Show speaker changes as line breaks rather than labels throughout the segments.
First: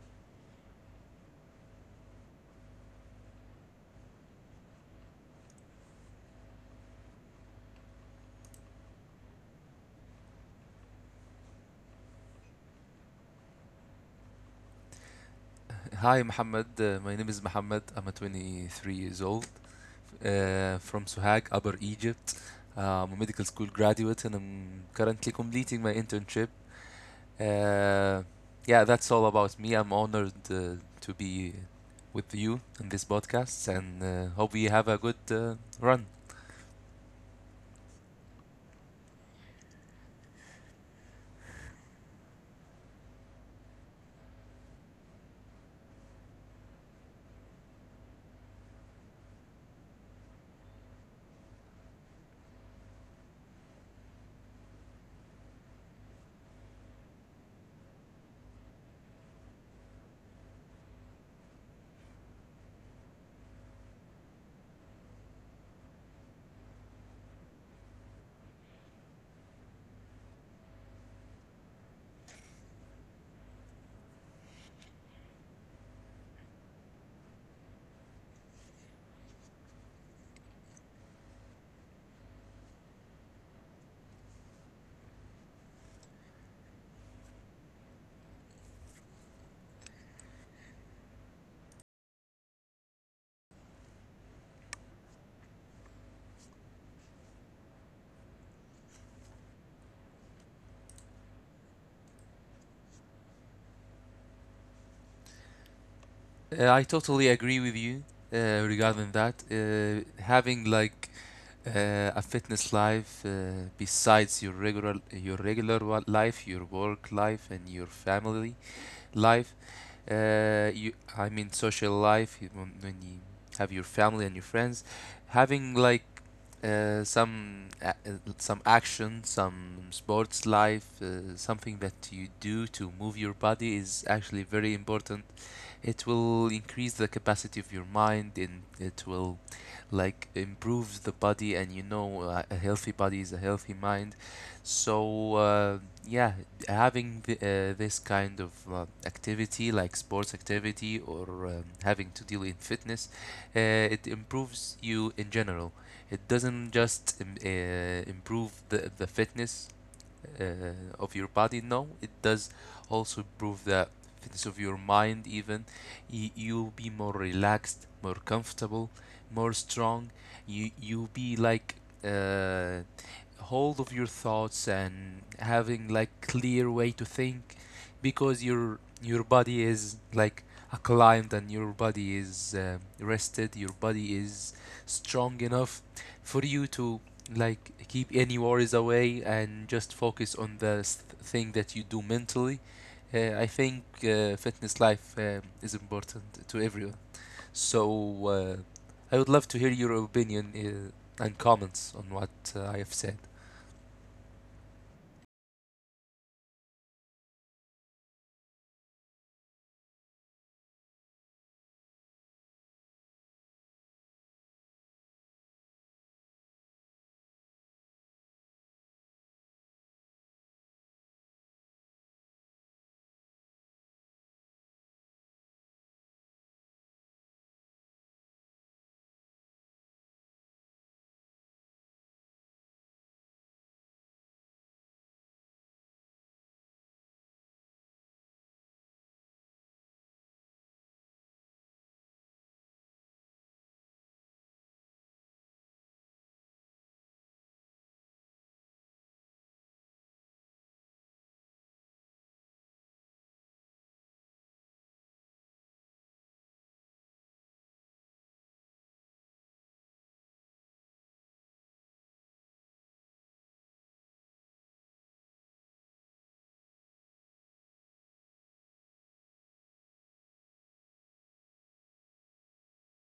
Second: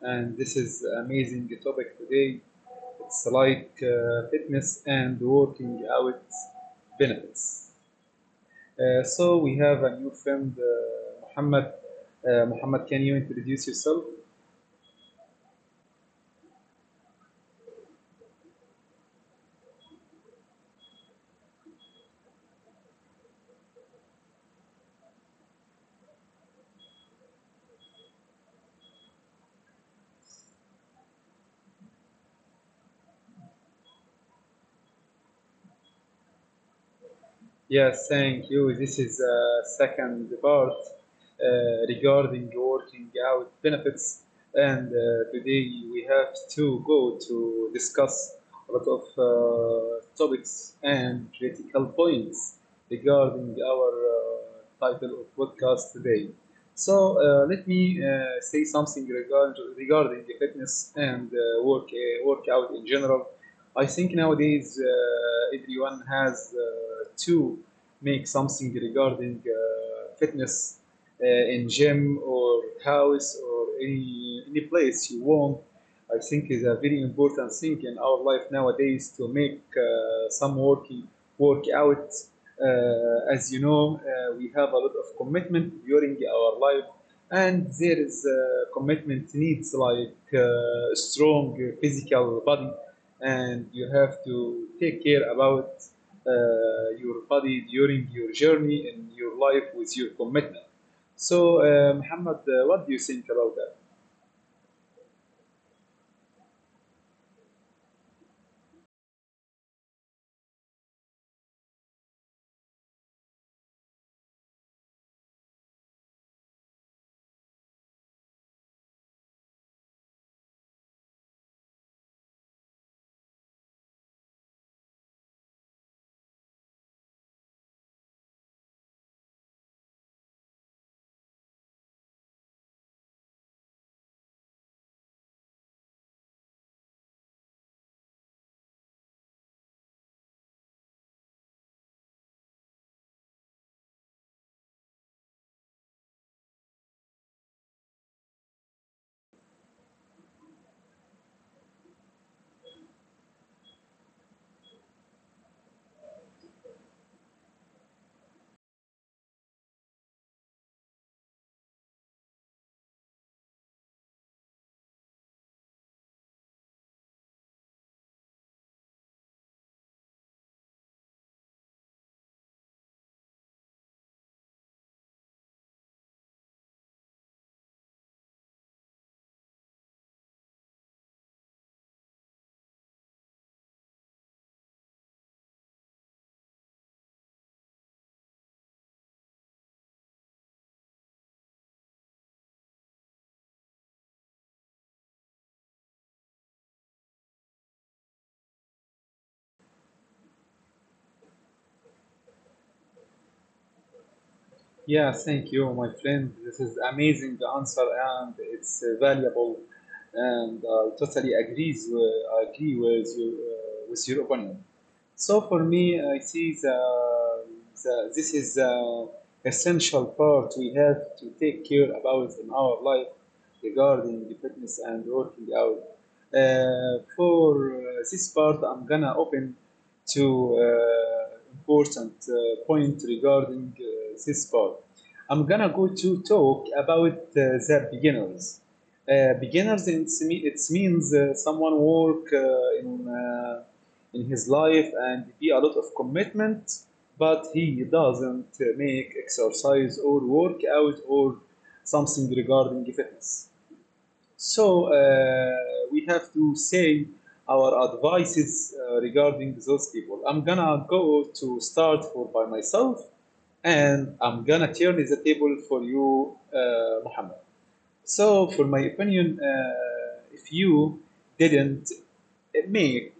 and this is amazing topic today. It's like fitness and working out benefits. So we have a new friend, Muhammad. Muhammad, can you introduce yourself?
Hi, Mohammed. My name is Mohammed. I'm a 23 years old from Sohag, Upper Egypt. I'm a medical school graduate, and I'm currently completing my internship. Uh, yeah, that's all about me. I'm honored to be with you in this podcast, and hope we have a good run.
Yes, thank you. This is second part regarding working out benefits, and today we have to go to discuss a lot of topics and critical points regarding our title of podcast today. So let me say something regarding the fitness and workout in general. I think nowadays everyone has to make something regarding fitness in gym or house or any place you want. I think is a very important thing in our life nowadays to make some working workout. As you know, we have a lot of commitment during our life, and there is commitment needs like strong physical body and you have to take care about your body during your journey and your life with your commitment. So, Muhammad, what do you think about that?
I totally agree with you regarding that. Having like A fitness life, besides your regular life, your work life, and your family life. Uh, you, I mean, social life when you have your family and your friends, having like some action, some sports life, something that you do to move your body is actually very important. It will increase the capacity of your mind, and it will like improves the body. And you know, a healthy body is a healthy mind. So yeah, having this kind of activity, like sports activity, or having to deal in fitness, it improves you in general. It doesn't just improve the fitness uh, of your body. No, it does also improve the fitness of your mind, even. You'll be more relaxed, more comfortable, more strong. You'll be like uh, hold of your thoughts and having like clear way to think, because your body is like acclimated, and your body is rested, your body is strong enough for you to like keep any worries away and just focus on thing that you do mentally. I think fitness life is important to everyone. So I would love to hear your opinion and comments on what I have said.
Yeah, thank you, my friend. This is amazing answer, and it's valuable. And I totally agree with you with your opinion. So for me, I see the this is the essential part we have to take care about in our life regarding the fitness and working out. For this part, I'm gonna open to important point regarding this part. I'm gonna go to talk about the beginners. Beginners, it means someone work in his life and be a lot of commitment, but he doesn't make exercise or workout or something regarding fitness. So we have to say our advices regarding those people. I'm gonna go to start for by myself, and I'm gonna turn the table for you, Muhammad. So, for my opinion, if you didn't make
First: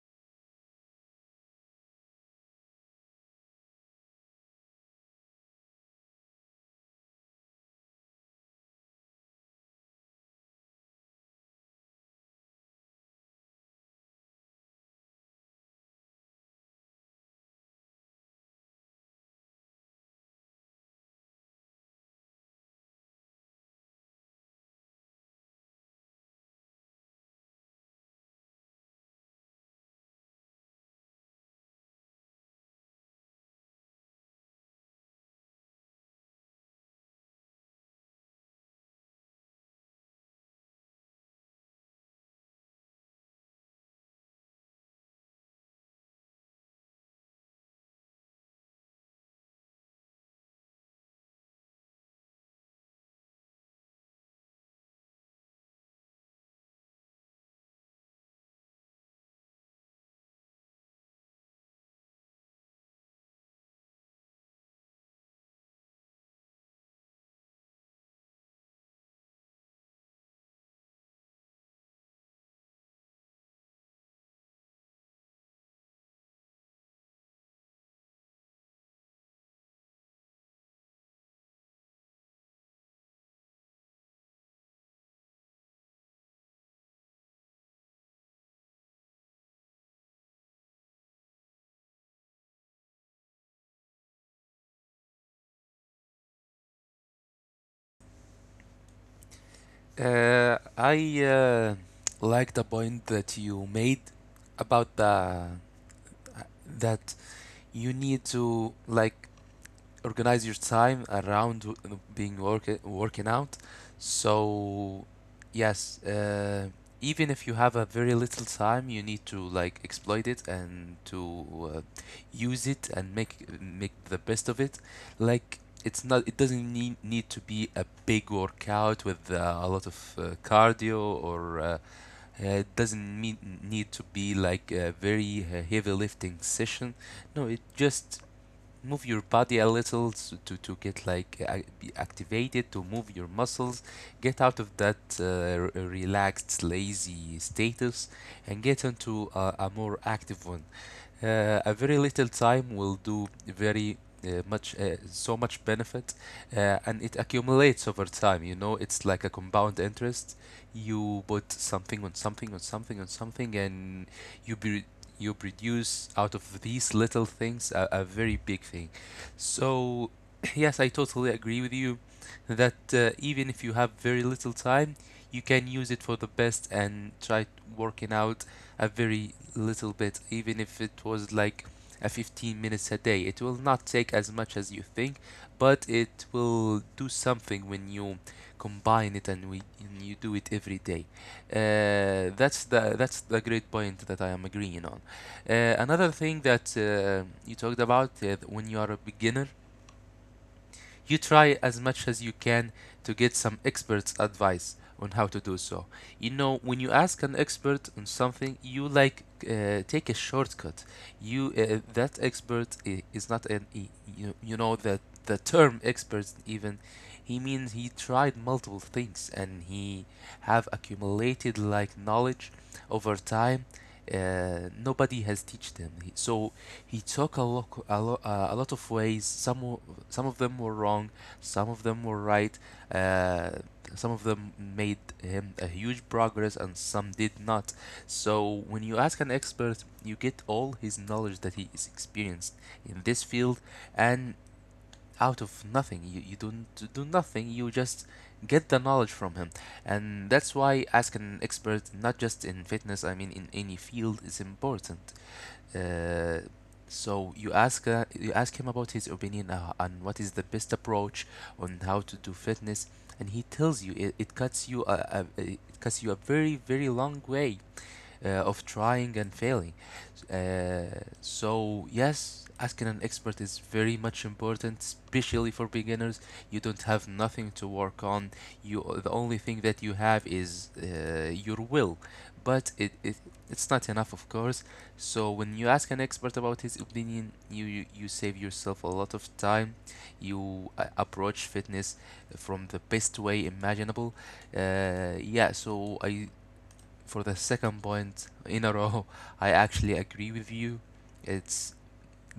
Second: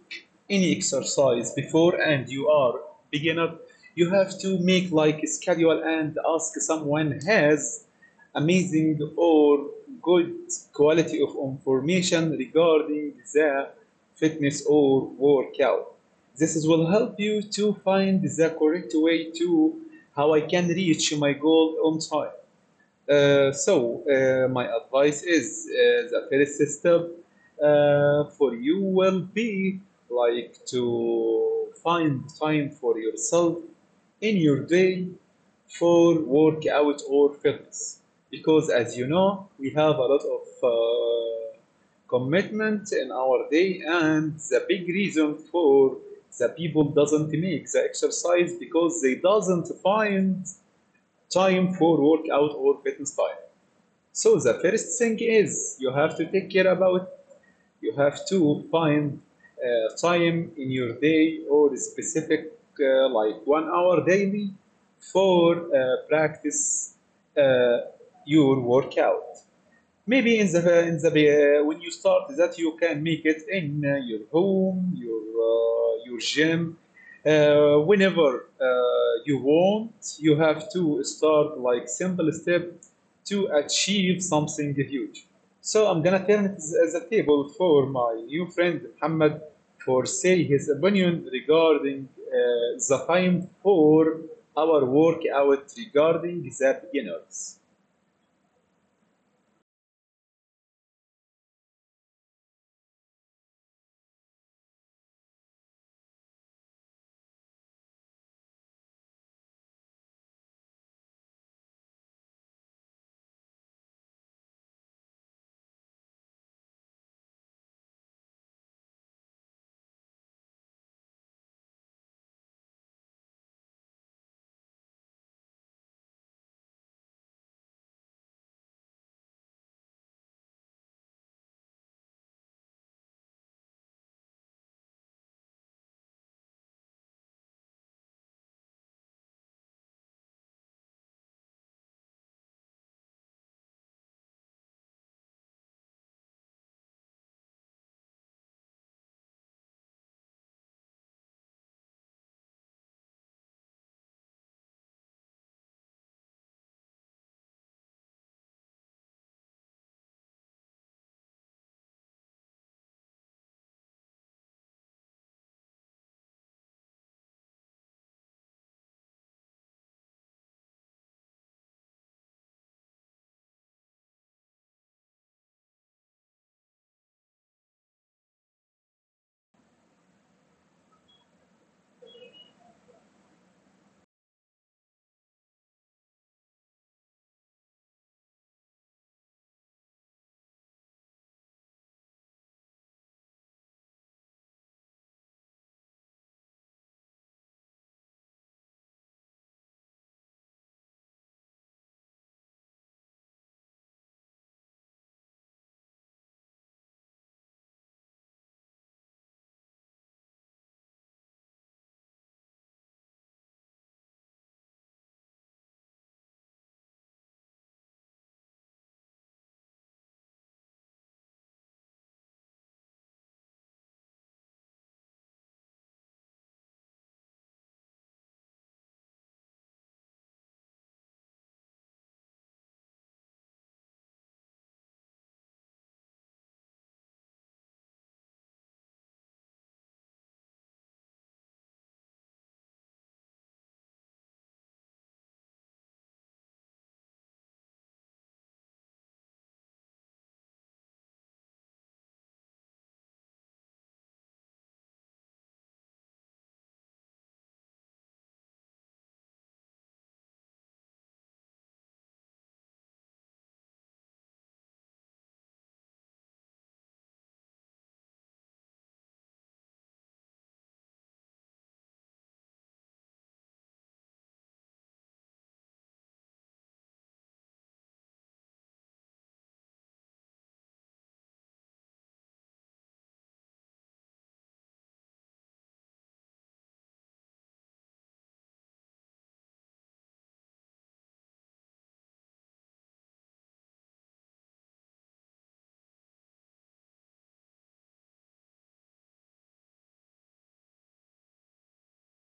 any exercise before and you are beginner, you have to make like a schedule and ask someone has amazing or good quality of information regarding the fitness or workout. This is will help you to find the correct way to how I can reach my goal on time. So, my advice is the first step for you will be like to find time for yourself in your day for workout or fitness. Because, as you know, we have a lot of commitment in our day, and the big reason for the people doesn't make the exercise because they doesn't find time for workout or fitness time. So the first thing is you have to take care about you have to find time in your day or specific like 1 hour daily for practice uh, your workout maybe in the when you start that you can make it in your home your gym whenever you want. You have to start like simple step to achieve something huge. So I'm gonna turn it as a table for my new friend Muhammad for say his opinion regarding the time for our workout regarding the beginners.
I like the point that you made about the that you need to like organize your time around working out. So, yes, even if you have a very little time, you need to like exploit it and to use it and make the best of it. Like, it doesn't need to be a big workout with a lot of cardio, or it doesn't need to be like a very heavy lifting session. No, it just move your body a little to get like be activated, to move your muscles, get out of that relaxed lazy status, and get into a more active one. A very little time will do very much, so much benefit. And it accumulates over time. You know, it's like a compound interest. You put something on something on something on something, and you be you produce out of these little things a very big thing. So yes, I totally agree with you that even if you have very little time, you can use it for the best and working out a very little bit, even if it was like a 15 minutes a day. It will not take as much as you think, but it will do something when you combine it, and you do it every day. That's the great point that I am agreeing on. Another thing that you talked about: when you are a beginner, you try as much as you can to get some experts' advice on how to do so. You know, when you ask an expert on something, you like take a shortcut. You that expert is not an you know that the term expert, even, he means he tried multiple things and he have accumulated like knowledge over time. Nobody has taught them, so he took a look, a, lo- a lot of ways. Some of them were wrong, some of them were right. Uh, some of them made him a huge progress, and some did not. So when you ask an expert, you get all his knowledge that he is experienced in this field, and out of nothing, you don't do nothing. You just get the knowledge from him, and that's why ask an expert, not just in fitness. I mean, in any field, is important. Uh, so you ask him about his opinion on what is the best approach on how to do fitness, and he tells you it cuts you a very very long way of trying and failing. So, yes, asking an expert is very much important, especially for beginners. You don't have nothing to work on. You, the only thing that you have is your will, but it's not enough, of course. So when you ask an expert about his opinion, you save yourself a lot of time. You approach fitness from the best way imaginable. Yeah, so I, for the second point in a row, I actually agree with you. It's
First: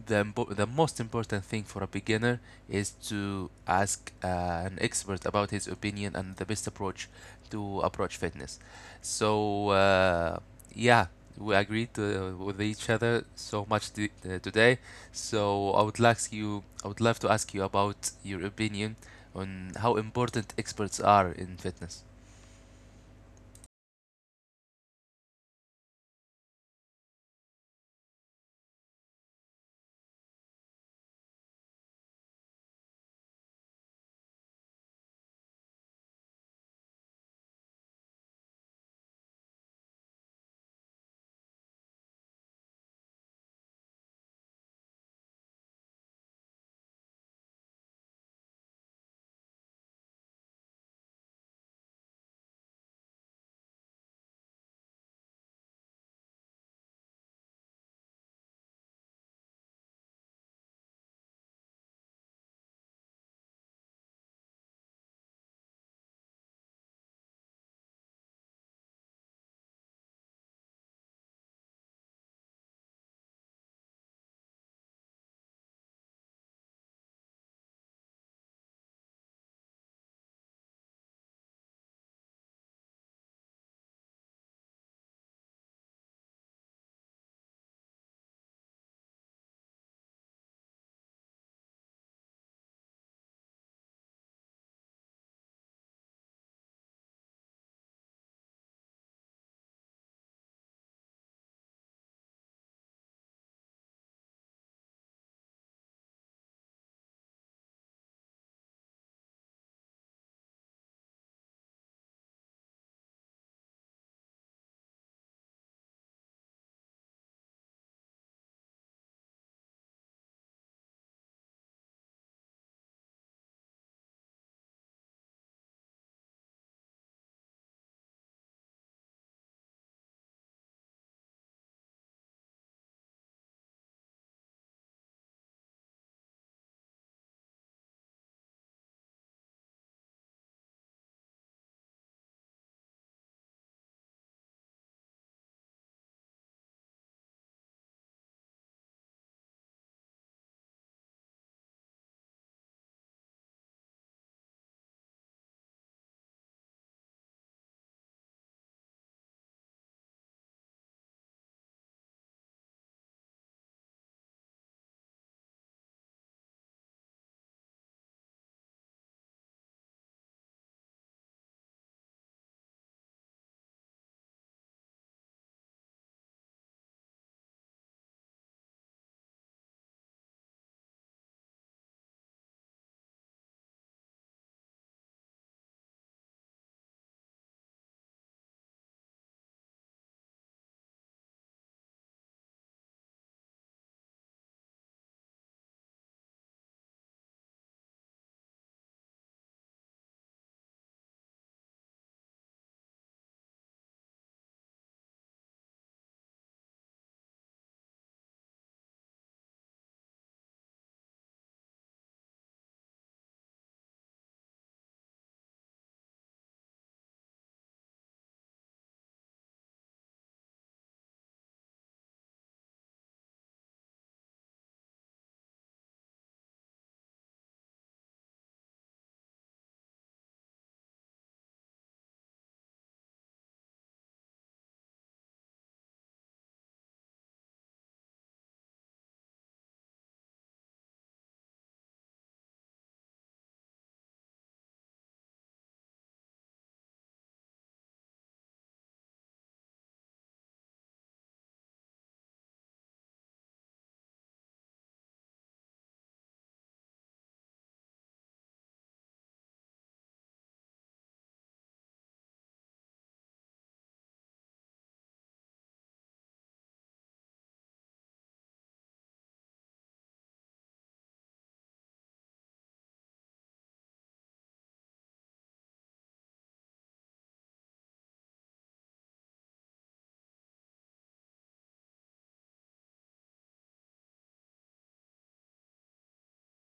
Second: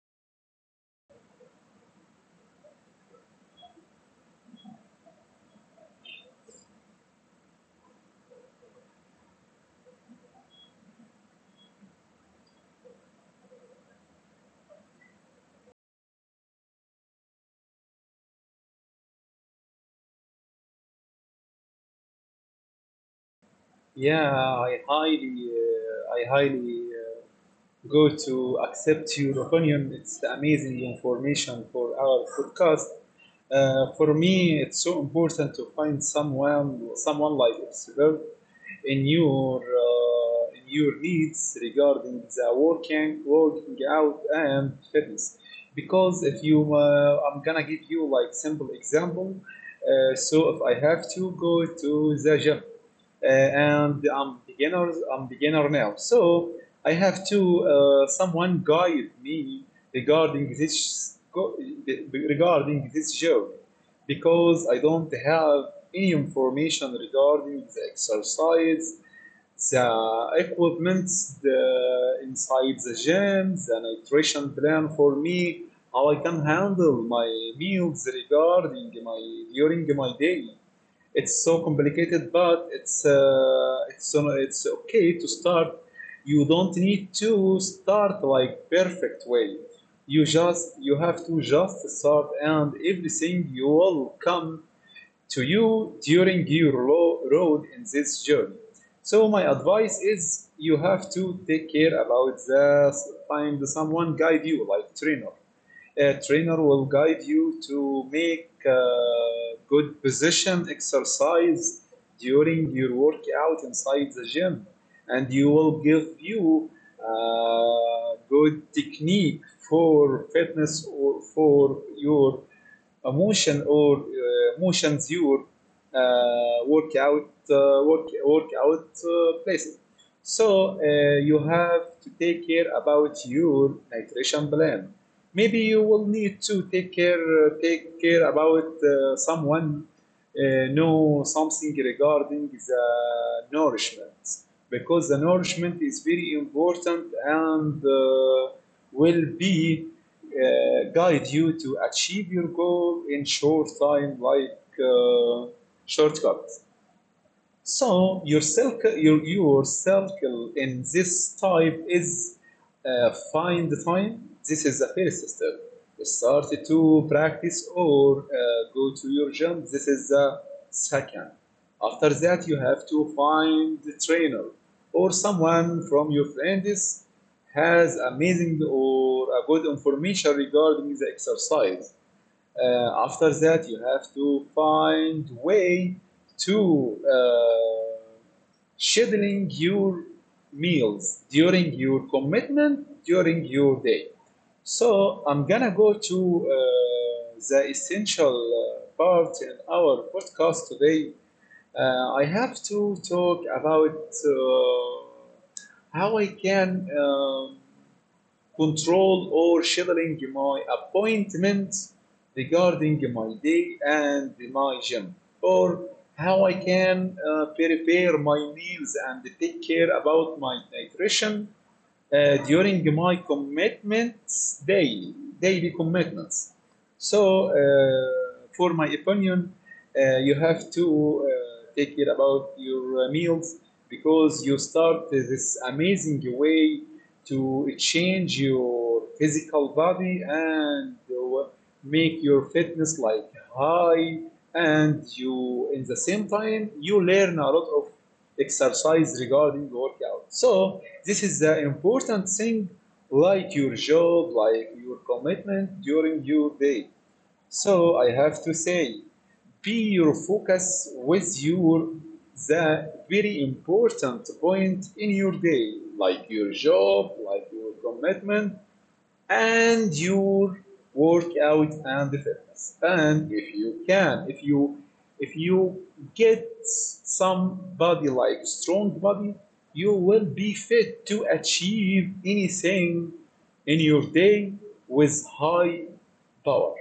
the the most important thing for a beginner is to ask an expert about his opinion and the best approach to approach fitness. So yeah, we agreed to, with each other so much today. So I would like you, I would love to ask you about your opinion on how important experts are in fitness.
I highly go to accept your opinion. It's the amazing information for our podcast. For me, it's so important to find someone, someone like yourself in your needs regarding the working out, and fitness. Because if you, I'm gonna give you like simple example. So if I have to go to the gym, and I'm beginner now. So I have to someone guide me regarding this regarding this job because I don't have any information regarding the exercise, the equipment the inside the gym, the nutrition plan for me, how I can handle my meals regarding my during my day. It's so complicated, but it's okay to start. You don't need to start like perfect way. You just you have to just start, and everything you will come to you during your road in this journey. So my advice is you have to take care about the find someone guide you like trainer. A trainer will guide you to make good position exercise during your workout inside the gym, and you will give you good technique for fitness or for your motion or motions your workout places. So you have to take care about your nutrition plan. Maybe you will need to take care about someone know something regarding the nourishment, because the nourishment is very important, and will be guide you to achieve your goal in short time, like uh, shortcut. So your circle in this type is find time. This is a first step. Start to practice or go to your gym. This is the second. After that, you have to find the trainer or someone from your friends has amazing or a good information regarding the exercise. After that, you have to find way to scheduling your meals during your commitment during your day. So I'm gonna go to the essential part in our podcast today. I have to talk about how I can. Control or scheduling my appointments regarding my day and my gym, or how I can prepare my meals and take care about my nutrition during my commitments daily, daily commitments. So, for my opinion, you have to take care about your meals, because you start this amazing way to change your physical body and make your fitness like high, and you in the same time you learn a lot of exercise regarding workout. So this is the important thing, like your job, like your commitment during your day. So I have to say, be your focus with your the very important point in your day, like your job, like your commitment, and your workout and fitness. And if you can, if you get some body like strong body, you will be fit to achieve anything in your day with high power.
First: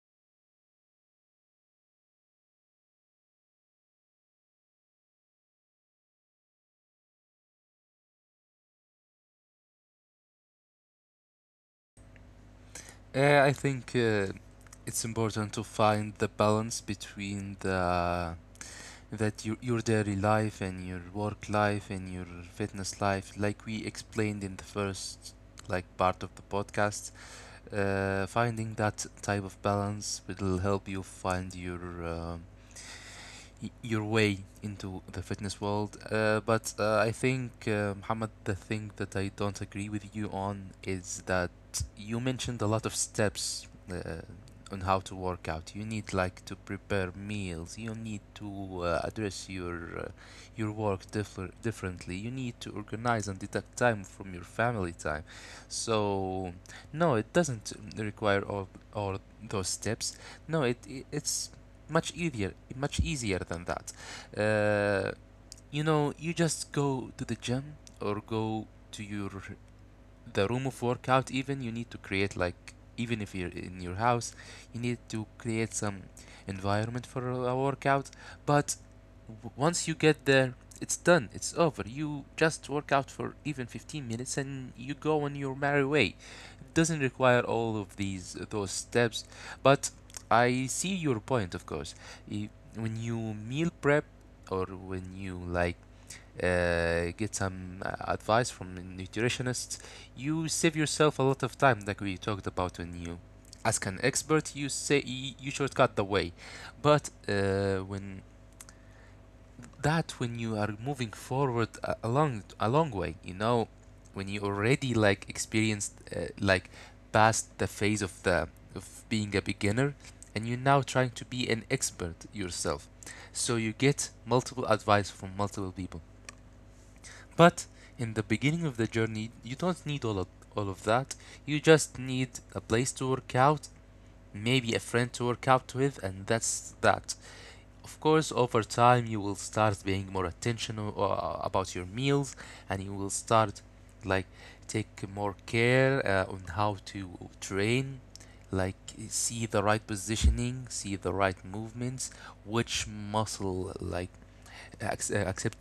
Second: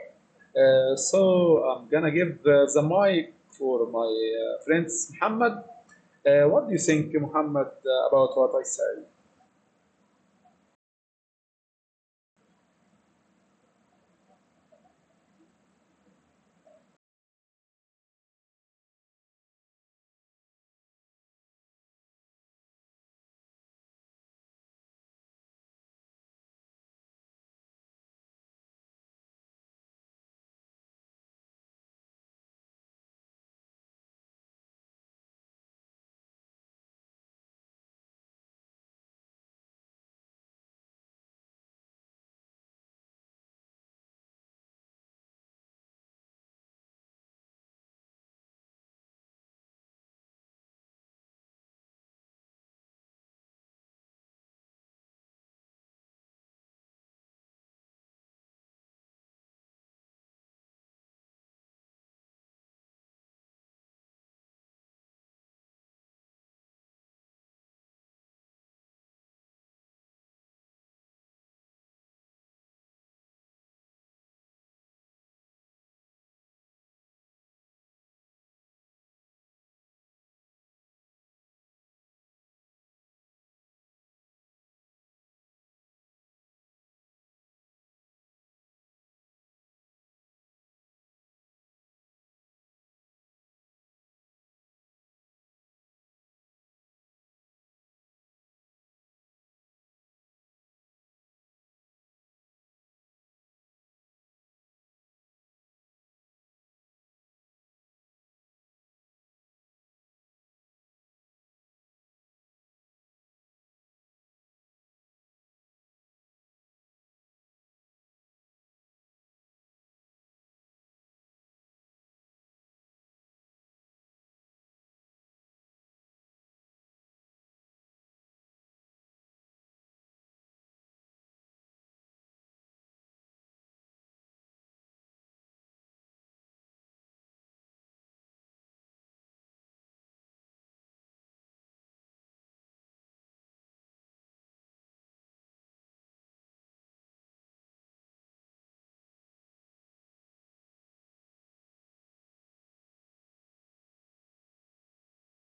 So I'm gonna give the mic for my friends, Muhammad. What do you think, Muhammad, about what I said?
I think it's important to find the balance between the that your daily life and your work life and your fitness life, like we explained in the first like part of the podcast. Finding that type of balance will help you find your your way into the fitness world. But I think, Muhammad, the thing that I don't agree with you on is that you mentioned a lot of steps uh, on how to work out. You need like to prepare meals. You need to address uh, your work differently. You need to organize and deduct time from your family time. So no, it doesn't require all those steps. No, it's much easier, much easier than that. uh, you know, you just go to the gym or go to your the room of workout, even. You need to create like, even if you're in your house, you need to create some environment for a workout. But once you get there, it's done, it's over. You just work out for even 15 minutes and you go on your merry way. It doesn't require all of these those steps. But I see your point, of course. I- when you meal prep, or when you like get some advice from nutritionists, you save yourself a lot of time, like we talked about when you ask an expert. You shortcut the way. But when you are moving forward a, a long way, you know, when you already like experienced like past the phase of the of being a beginner, and you're now trying to be an expert yourself. So you get multiple advice from multiple people. But in the beginning of the journey, you don't need all of that. You just need a place to work out, maybe a friend to work out with, and that's that. Of course, over time, you will start being more attentional about your meals, and you will start like take more care on how to train, like see the right positioning, see the right movements, which muscle like accept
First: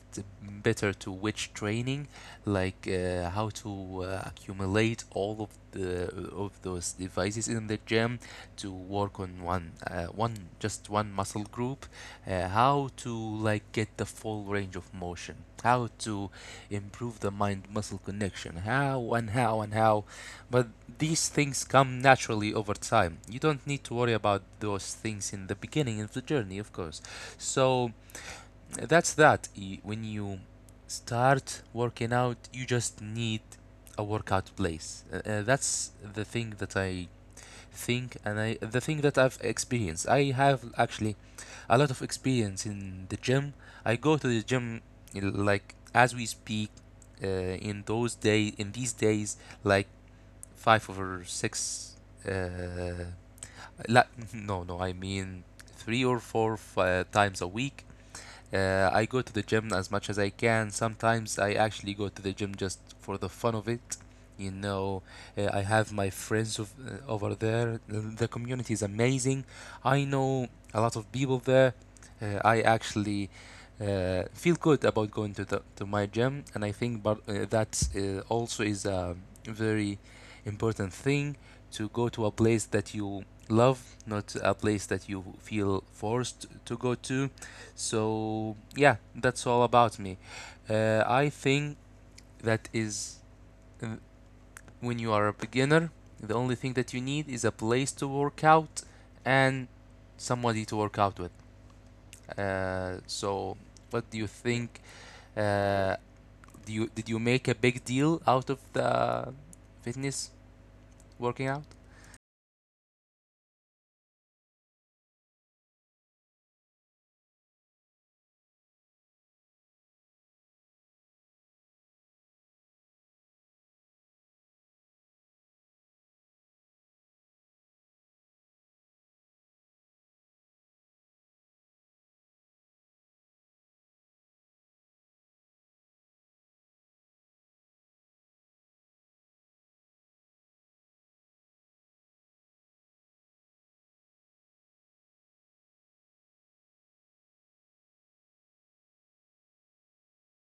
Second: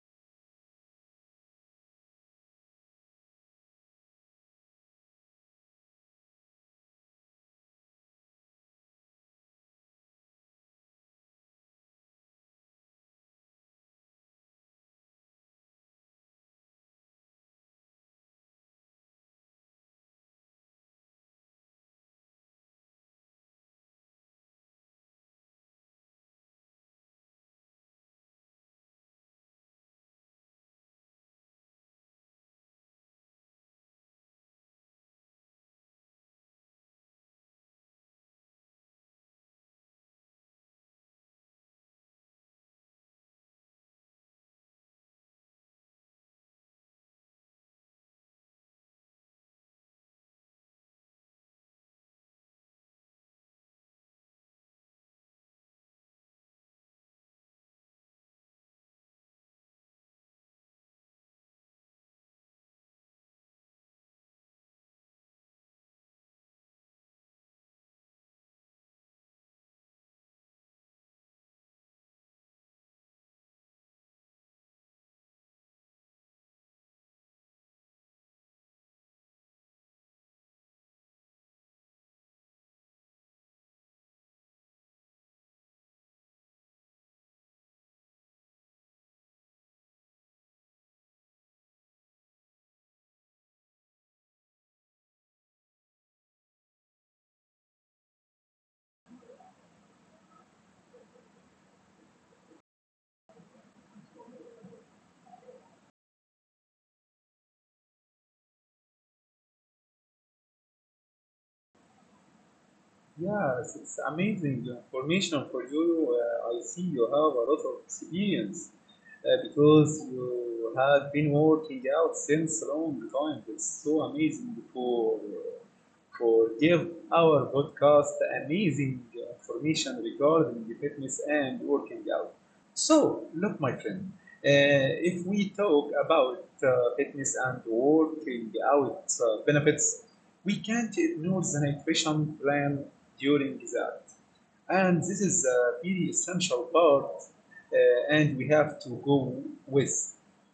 better to which training, like how to accumulate all of the of those devices in the gym to work on one one just one muscle group, how to like get the full range of motion, how to improve the mind muscle connection, how and how and how. But these things come naturally over time. You don't need to worry about those things in the beginning of the journey, of course. So that's that. When you start working out, you just need a workout place. That's the thing that I think, and I, the thing that I've experienced. I have actually a lot of experience in the gym. I go to the gym like as we speak. In these days, like five or six. Uh, la- no, no, I mean three or four times a week. I go to the gym as much as I can. Sometimes I actually go to the gym just for the fun of it. You know, I have my friends of, over there. The community is amazing. I know a lot of people there. I actually feel good about going to to my gym, and I think but that also is a very important thing, to go to a place that you love, not a place that you feel forced to go to. So yeah, that's all about me. I think that is uh, when you are a beginner, the only thing that you need is a place to work out and somebody to work out with. So what do you think? Uh, do you did you make a big deal out of the fitness working out?
Yes, it's amazing information for you. I see you have a lot of experience because you have been working out since a long time. It's so amazing for give our podcast amazing information regarding the fitness and working out. So, look, my friend, if we talk about fitness and working out benefits, we can't ignore the nutrition plan during that. And this is a very essential part, and we have to go with.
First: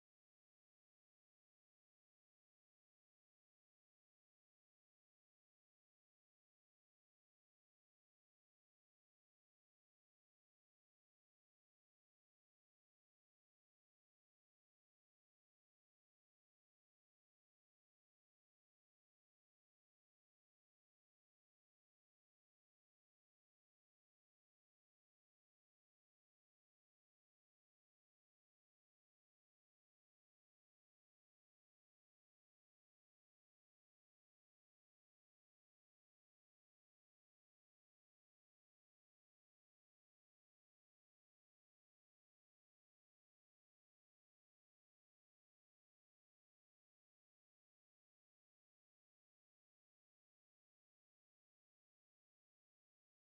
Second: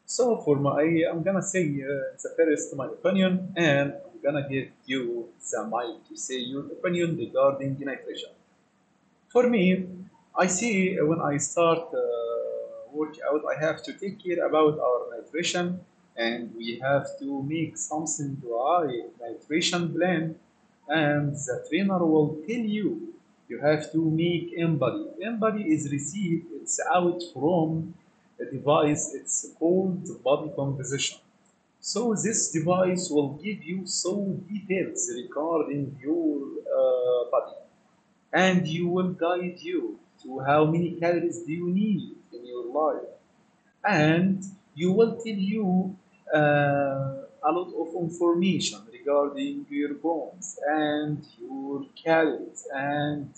So, for my, I'm gonna say the first my opinion, and I'm gonna give you the mic to say your opinion regarding nutrition. For me, I see when I start workout, I have to take care about our nutrition, and we have to make something dry nutrition plan. And the trainer will tell you you have to make embody. Embody is received. It's out from a device. It's called body composition. So this device will give you some details regarding your body, and you will guide you to how many calories do you need in your life, and you will tell you uh, a lot of information regarding your bones and your calories and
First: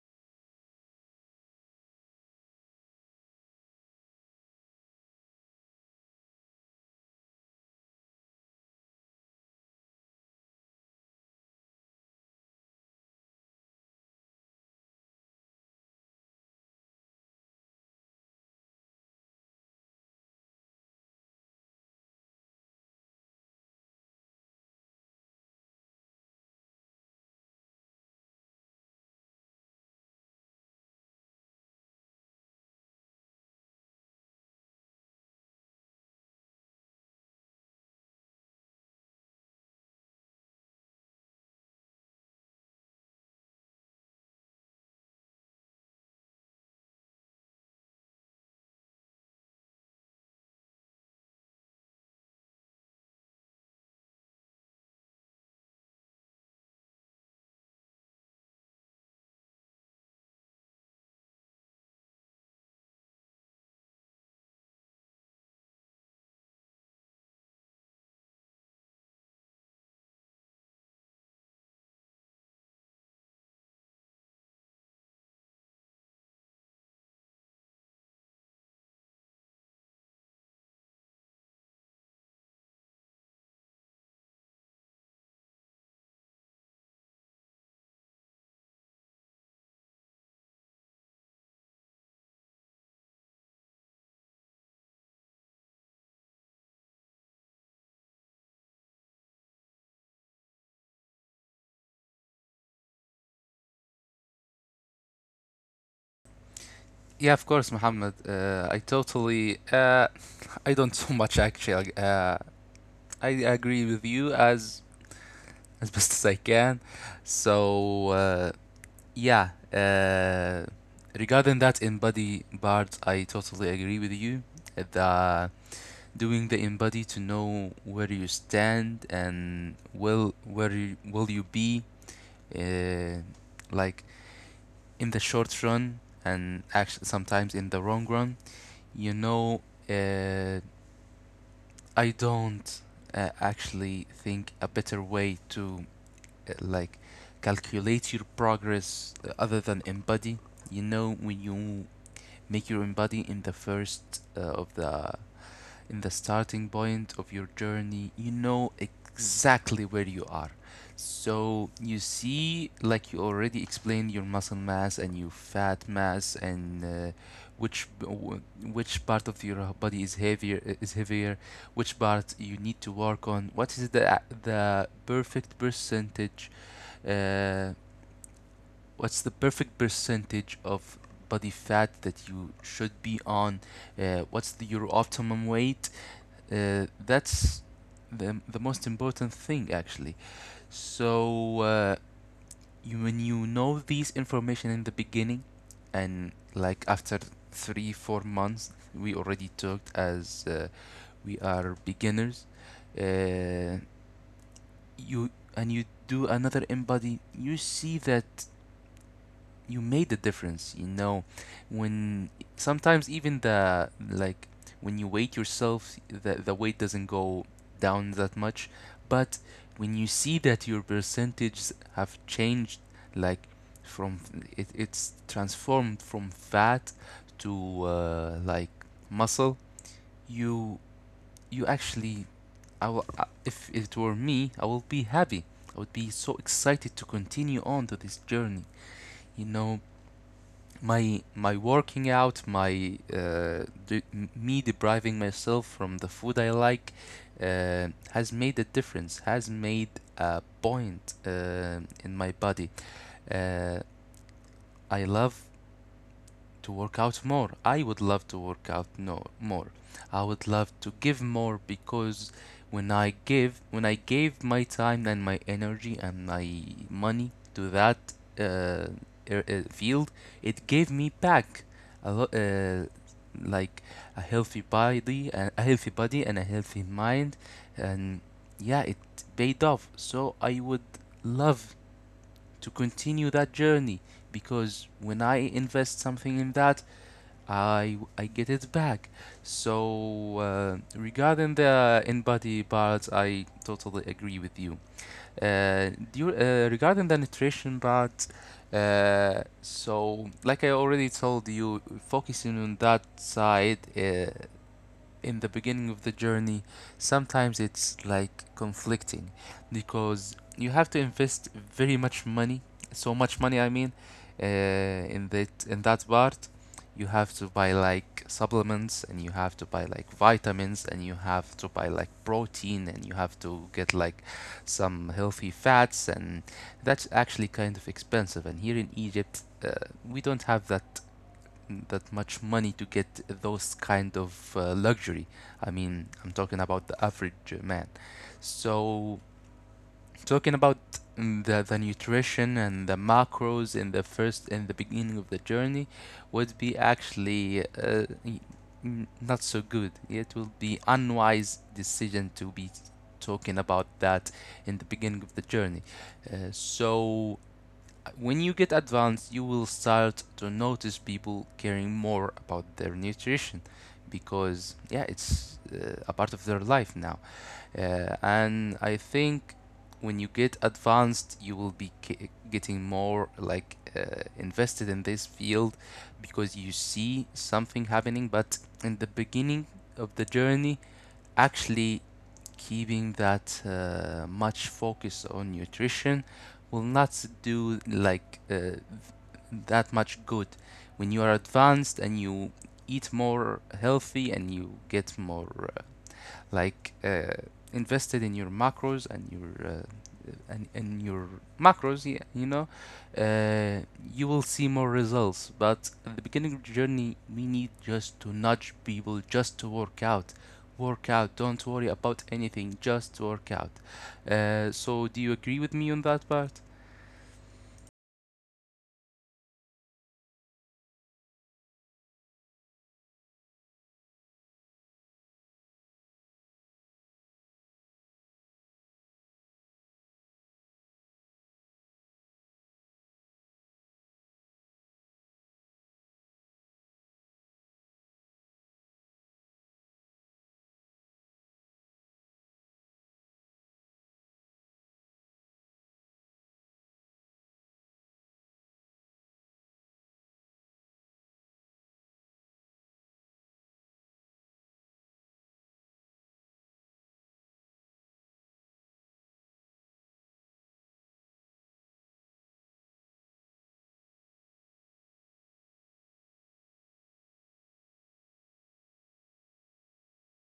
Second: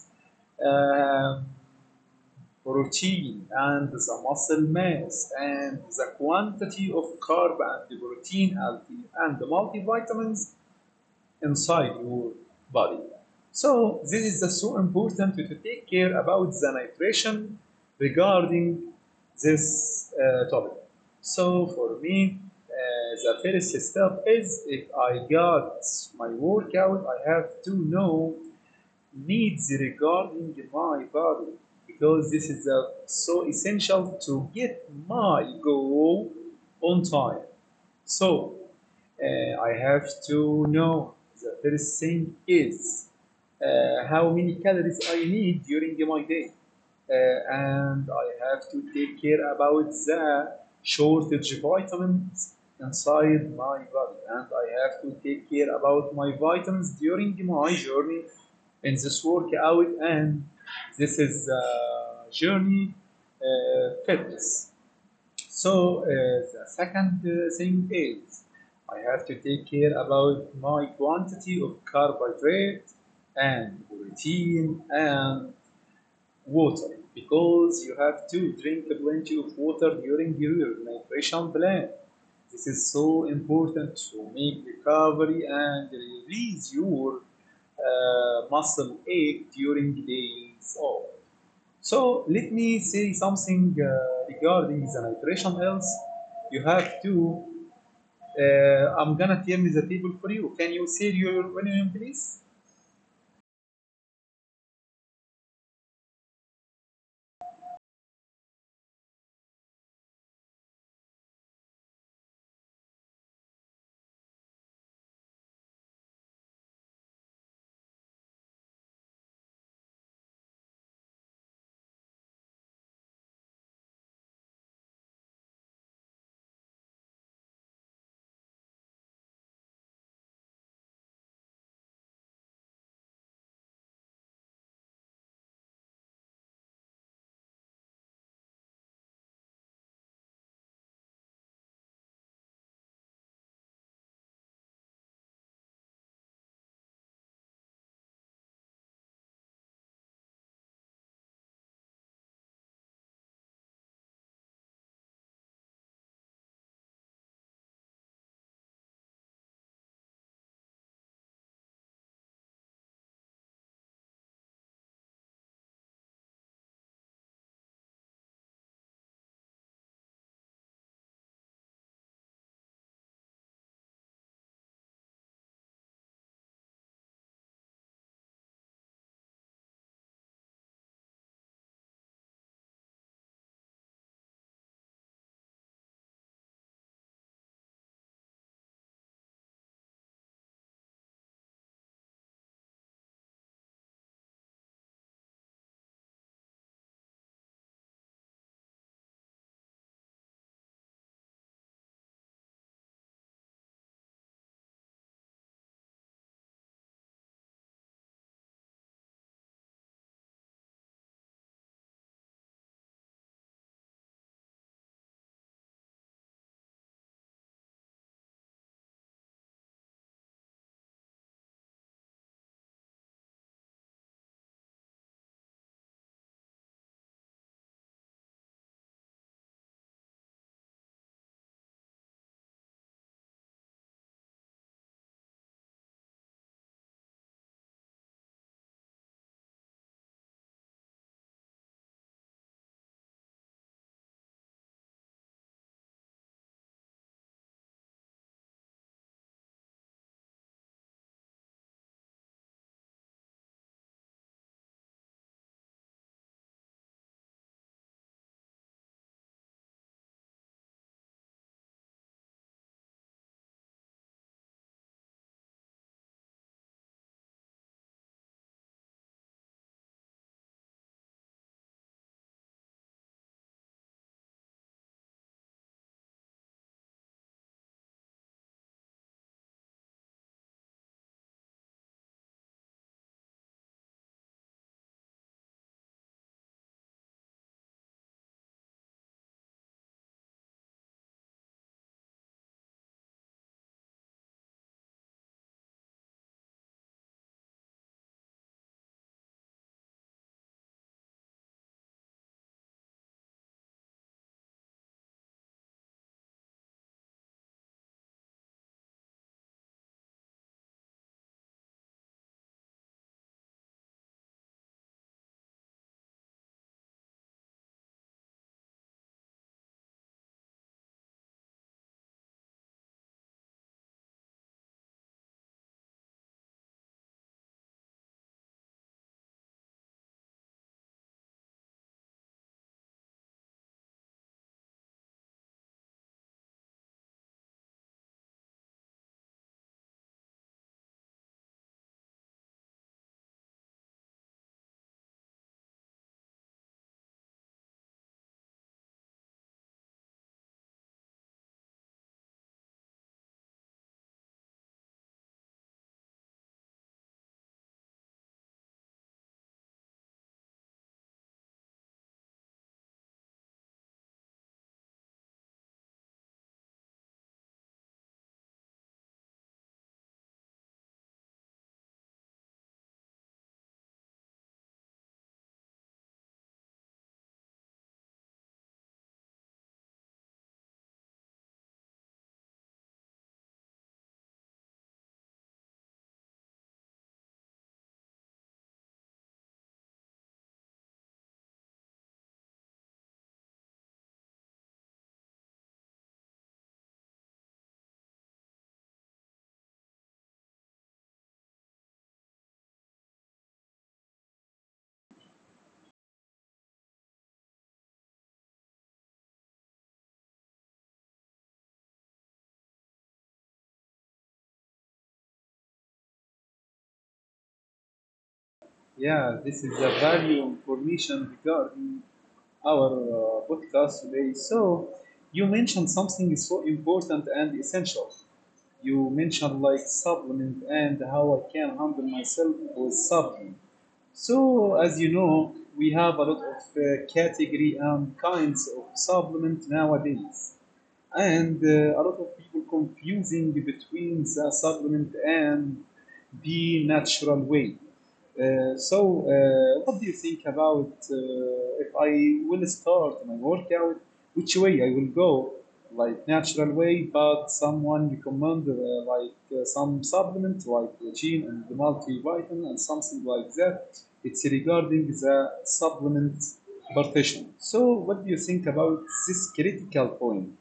um protein and the muscle mass and the quantity of carb and the protein and the multivitamins inside your body. So this is the so important to take care about the nitration regarding this topic. So for me, the first step is if I got my workout, I have to know needs regarding my body, because this is so essential to get my goal on time. So I have to know the first thing is how many calories I need during my day, and I have to take care about the shortage vitamins inside my body, and I have to take care about my vitamins during my journey in this workout, and this is journey fitness. So the second thing is I have to take care about my quantity of carbohydrate and protein and water, because you have to drink plenty of water during your nutrition plan. This is so important to make recovery and release your muscle ache during days off. So let me say something regarding the nitration else. You have to. I'm gonna turn the table for you. Can you say your name, please?
Yeah, of course, Muhammad. I totally. I don't so much actually. I agree with you as as best as I can. So yeah, regarding that embody part, I totally agree with you. The Doing the embody to know where you stand and will you be, uh, like in the short run and actually sometimes in the wrong run. You know, uh, I don't actually think a better way to like calculate your progress other than embody. You know, when you make your embody in the first of the in the starting point of your journey, you know exactly where you are. So you see, like you already explained, your muscle mass and your fat mass, and which part of your body is heavier, which part you need to work on. What is the perfect percentage? uh, what's the perfect percentage of body fat that you should be on? What's your optimum weight? That's the most important thing, actually. So when you know these information in the beginning, and like after three, 4 months, we already talked as we are beginners. Uh, you and you do another in body, you see that you made the difference. You know, when sometimes even the, like when you weight yourself, the weight doesn't go down that much. But when you see that your percentages have changed, like from it's transformed from fat to like muscle, you actually, if it were me, I will be happy. I would be so excited to continue on to this journey. You know, my working out, me depriving myself from the food I like, has made a difference. Has made a point in my body. Uh, I love to work out more. I would love to work out no, more. I would love to give more because when I gave my time and my energy and my money to that uh, field, it gave me back a lot, like a healthy body, and a healthy mind, and yeah, it paid off. So I would love to continue that journey, because when I invest something in that, I get it back. So regarding the in-body parts, I totally agree with you. Do you regarding the nutrition part, so like I already told you, focusing on that side in the beginning of the journey, sometimes it's like conflicting because you have to invest very much money, so much money, I mean, in that part. You have to buy like supplements, and you have to buy like vitamins, and you have to buy like protein, and you have to get like some healthy fats, and that's actually kind of expensive. And here in Egypt, we don't have that much money to get those kind of luxury. I mean, I'm talking about the average man. So, talking about the nutrition and the macros in the beginning of the journey would be actually not so good. It will be unwise decision to be talking about that in the beginning of the journey. So when you get advanced, you will start to notice people caring more about their nutrition, because yeah, it's a part of their life now. And I think when you get advanced, you will be getting more like invested in this field because you see something happening. But in the beginning of the journey, actually, keeping that much focus on nutrition will not do like that much good. When you are advanced and you eat more healthy and you get more like uh, invested in your macros and your in your macros, yeah, you know, uh, you will see more results. But at the beginning of the journey, we need just to nudge people just to work out. Work out, don't worry about anything, just work out. So do you agree with me on that part?
Yeah, this is the value information regarding our podcast today. So you mentioned something is so important and essential. You mentioned like supplement and how I can handle myself with supplement. So, as you know, we have a lot of category and kinds of supplement nowadays, and a lot of people confusing between the supplement and the natural way. So, what do you think about if I will start my workout? Which way I will go? Like natural way, but someone recommended some supplement like the gene and the multivitamin and something like that. It's regarding the supplement partition. So, what do you think about this critical point?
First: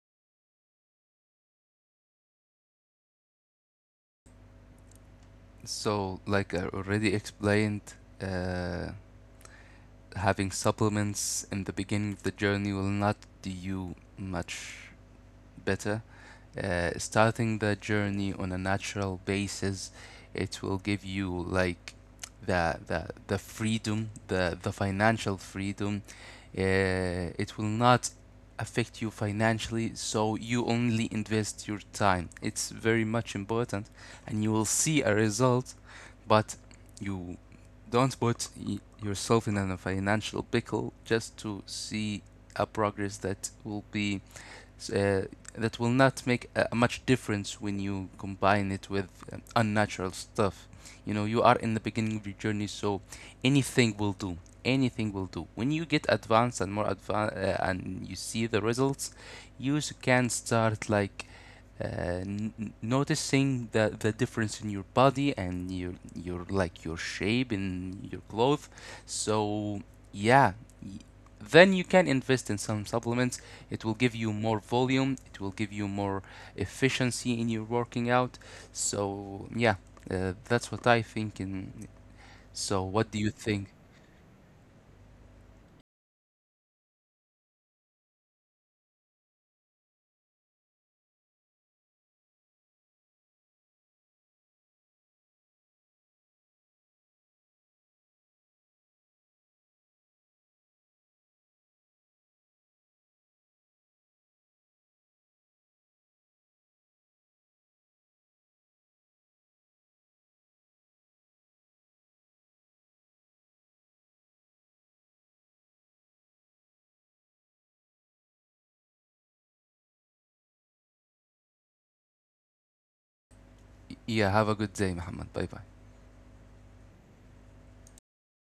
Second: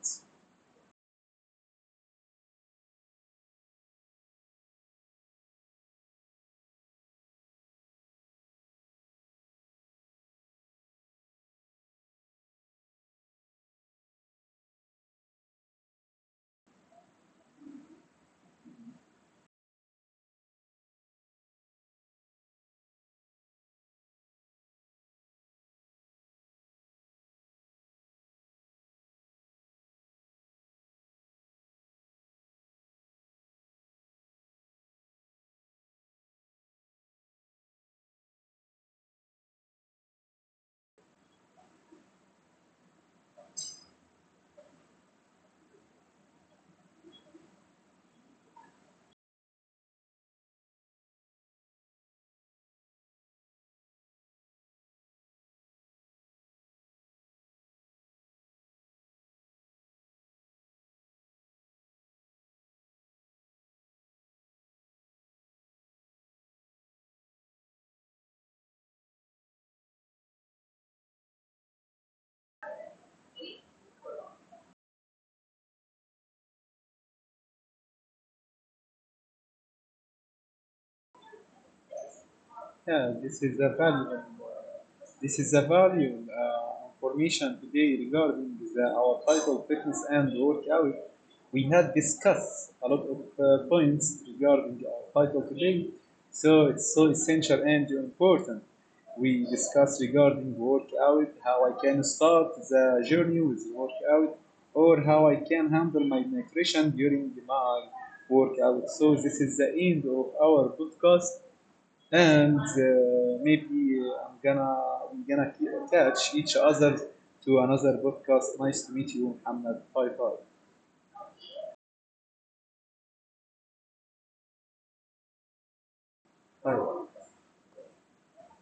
So like I already explained, uh, having supplements in the beginning of the journey will not do you much better. Starting the journey on a natural basis, it will give you like the freedom, the financial freedom. It will not affect you financially, so you only invest your time. It's very much important, and you will see a result, but you don't put yourself in a financial pickle just to see a progress that will be uh, that will not make a much difference when you combine it with unnatural stuff. You know, you are in the beginning of your journey, so anything will do. Anything will do. When you get advanced and more advanced, and you see the results, you can start like uh, noticing the difference in your body and your like your shape in your clothes. So yeah, y- then you can invest in some supplements. It will give you more volume, it will give you more efficiency in your working out. So yeah, that's what I think. And so, what do you
Yeah, this
think?
is a valuable, information today regarding our title fitness and workout. We had discussed a lot of points regarding our title today, so it's so essential and important. We discussed regarding workout, how I can start the journey with workout, or how I can handle my nutrition during my workout. So this is the end of our podcast, and maybe I'm gonna I'm gonna keep attach each other to another podcast. Nice to meet you, Muhammad. Bye bye.
Yeah, have a good day, Muhammad. Bye bye.
Bye.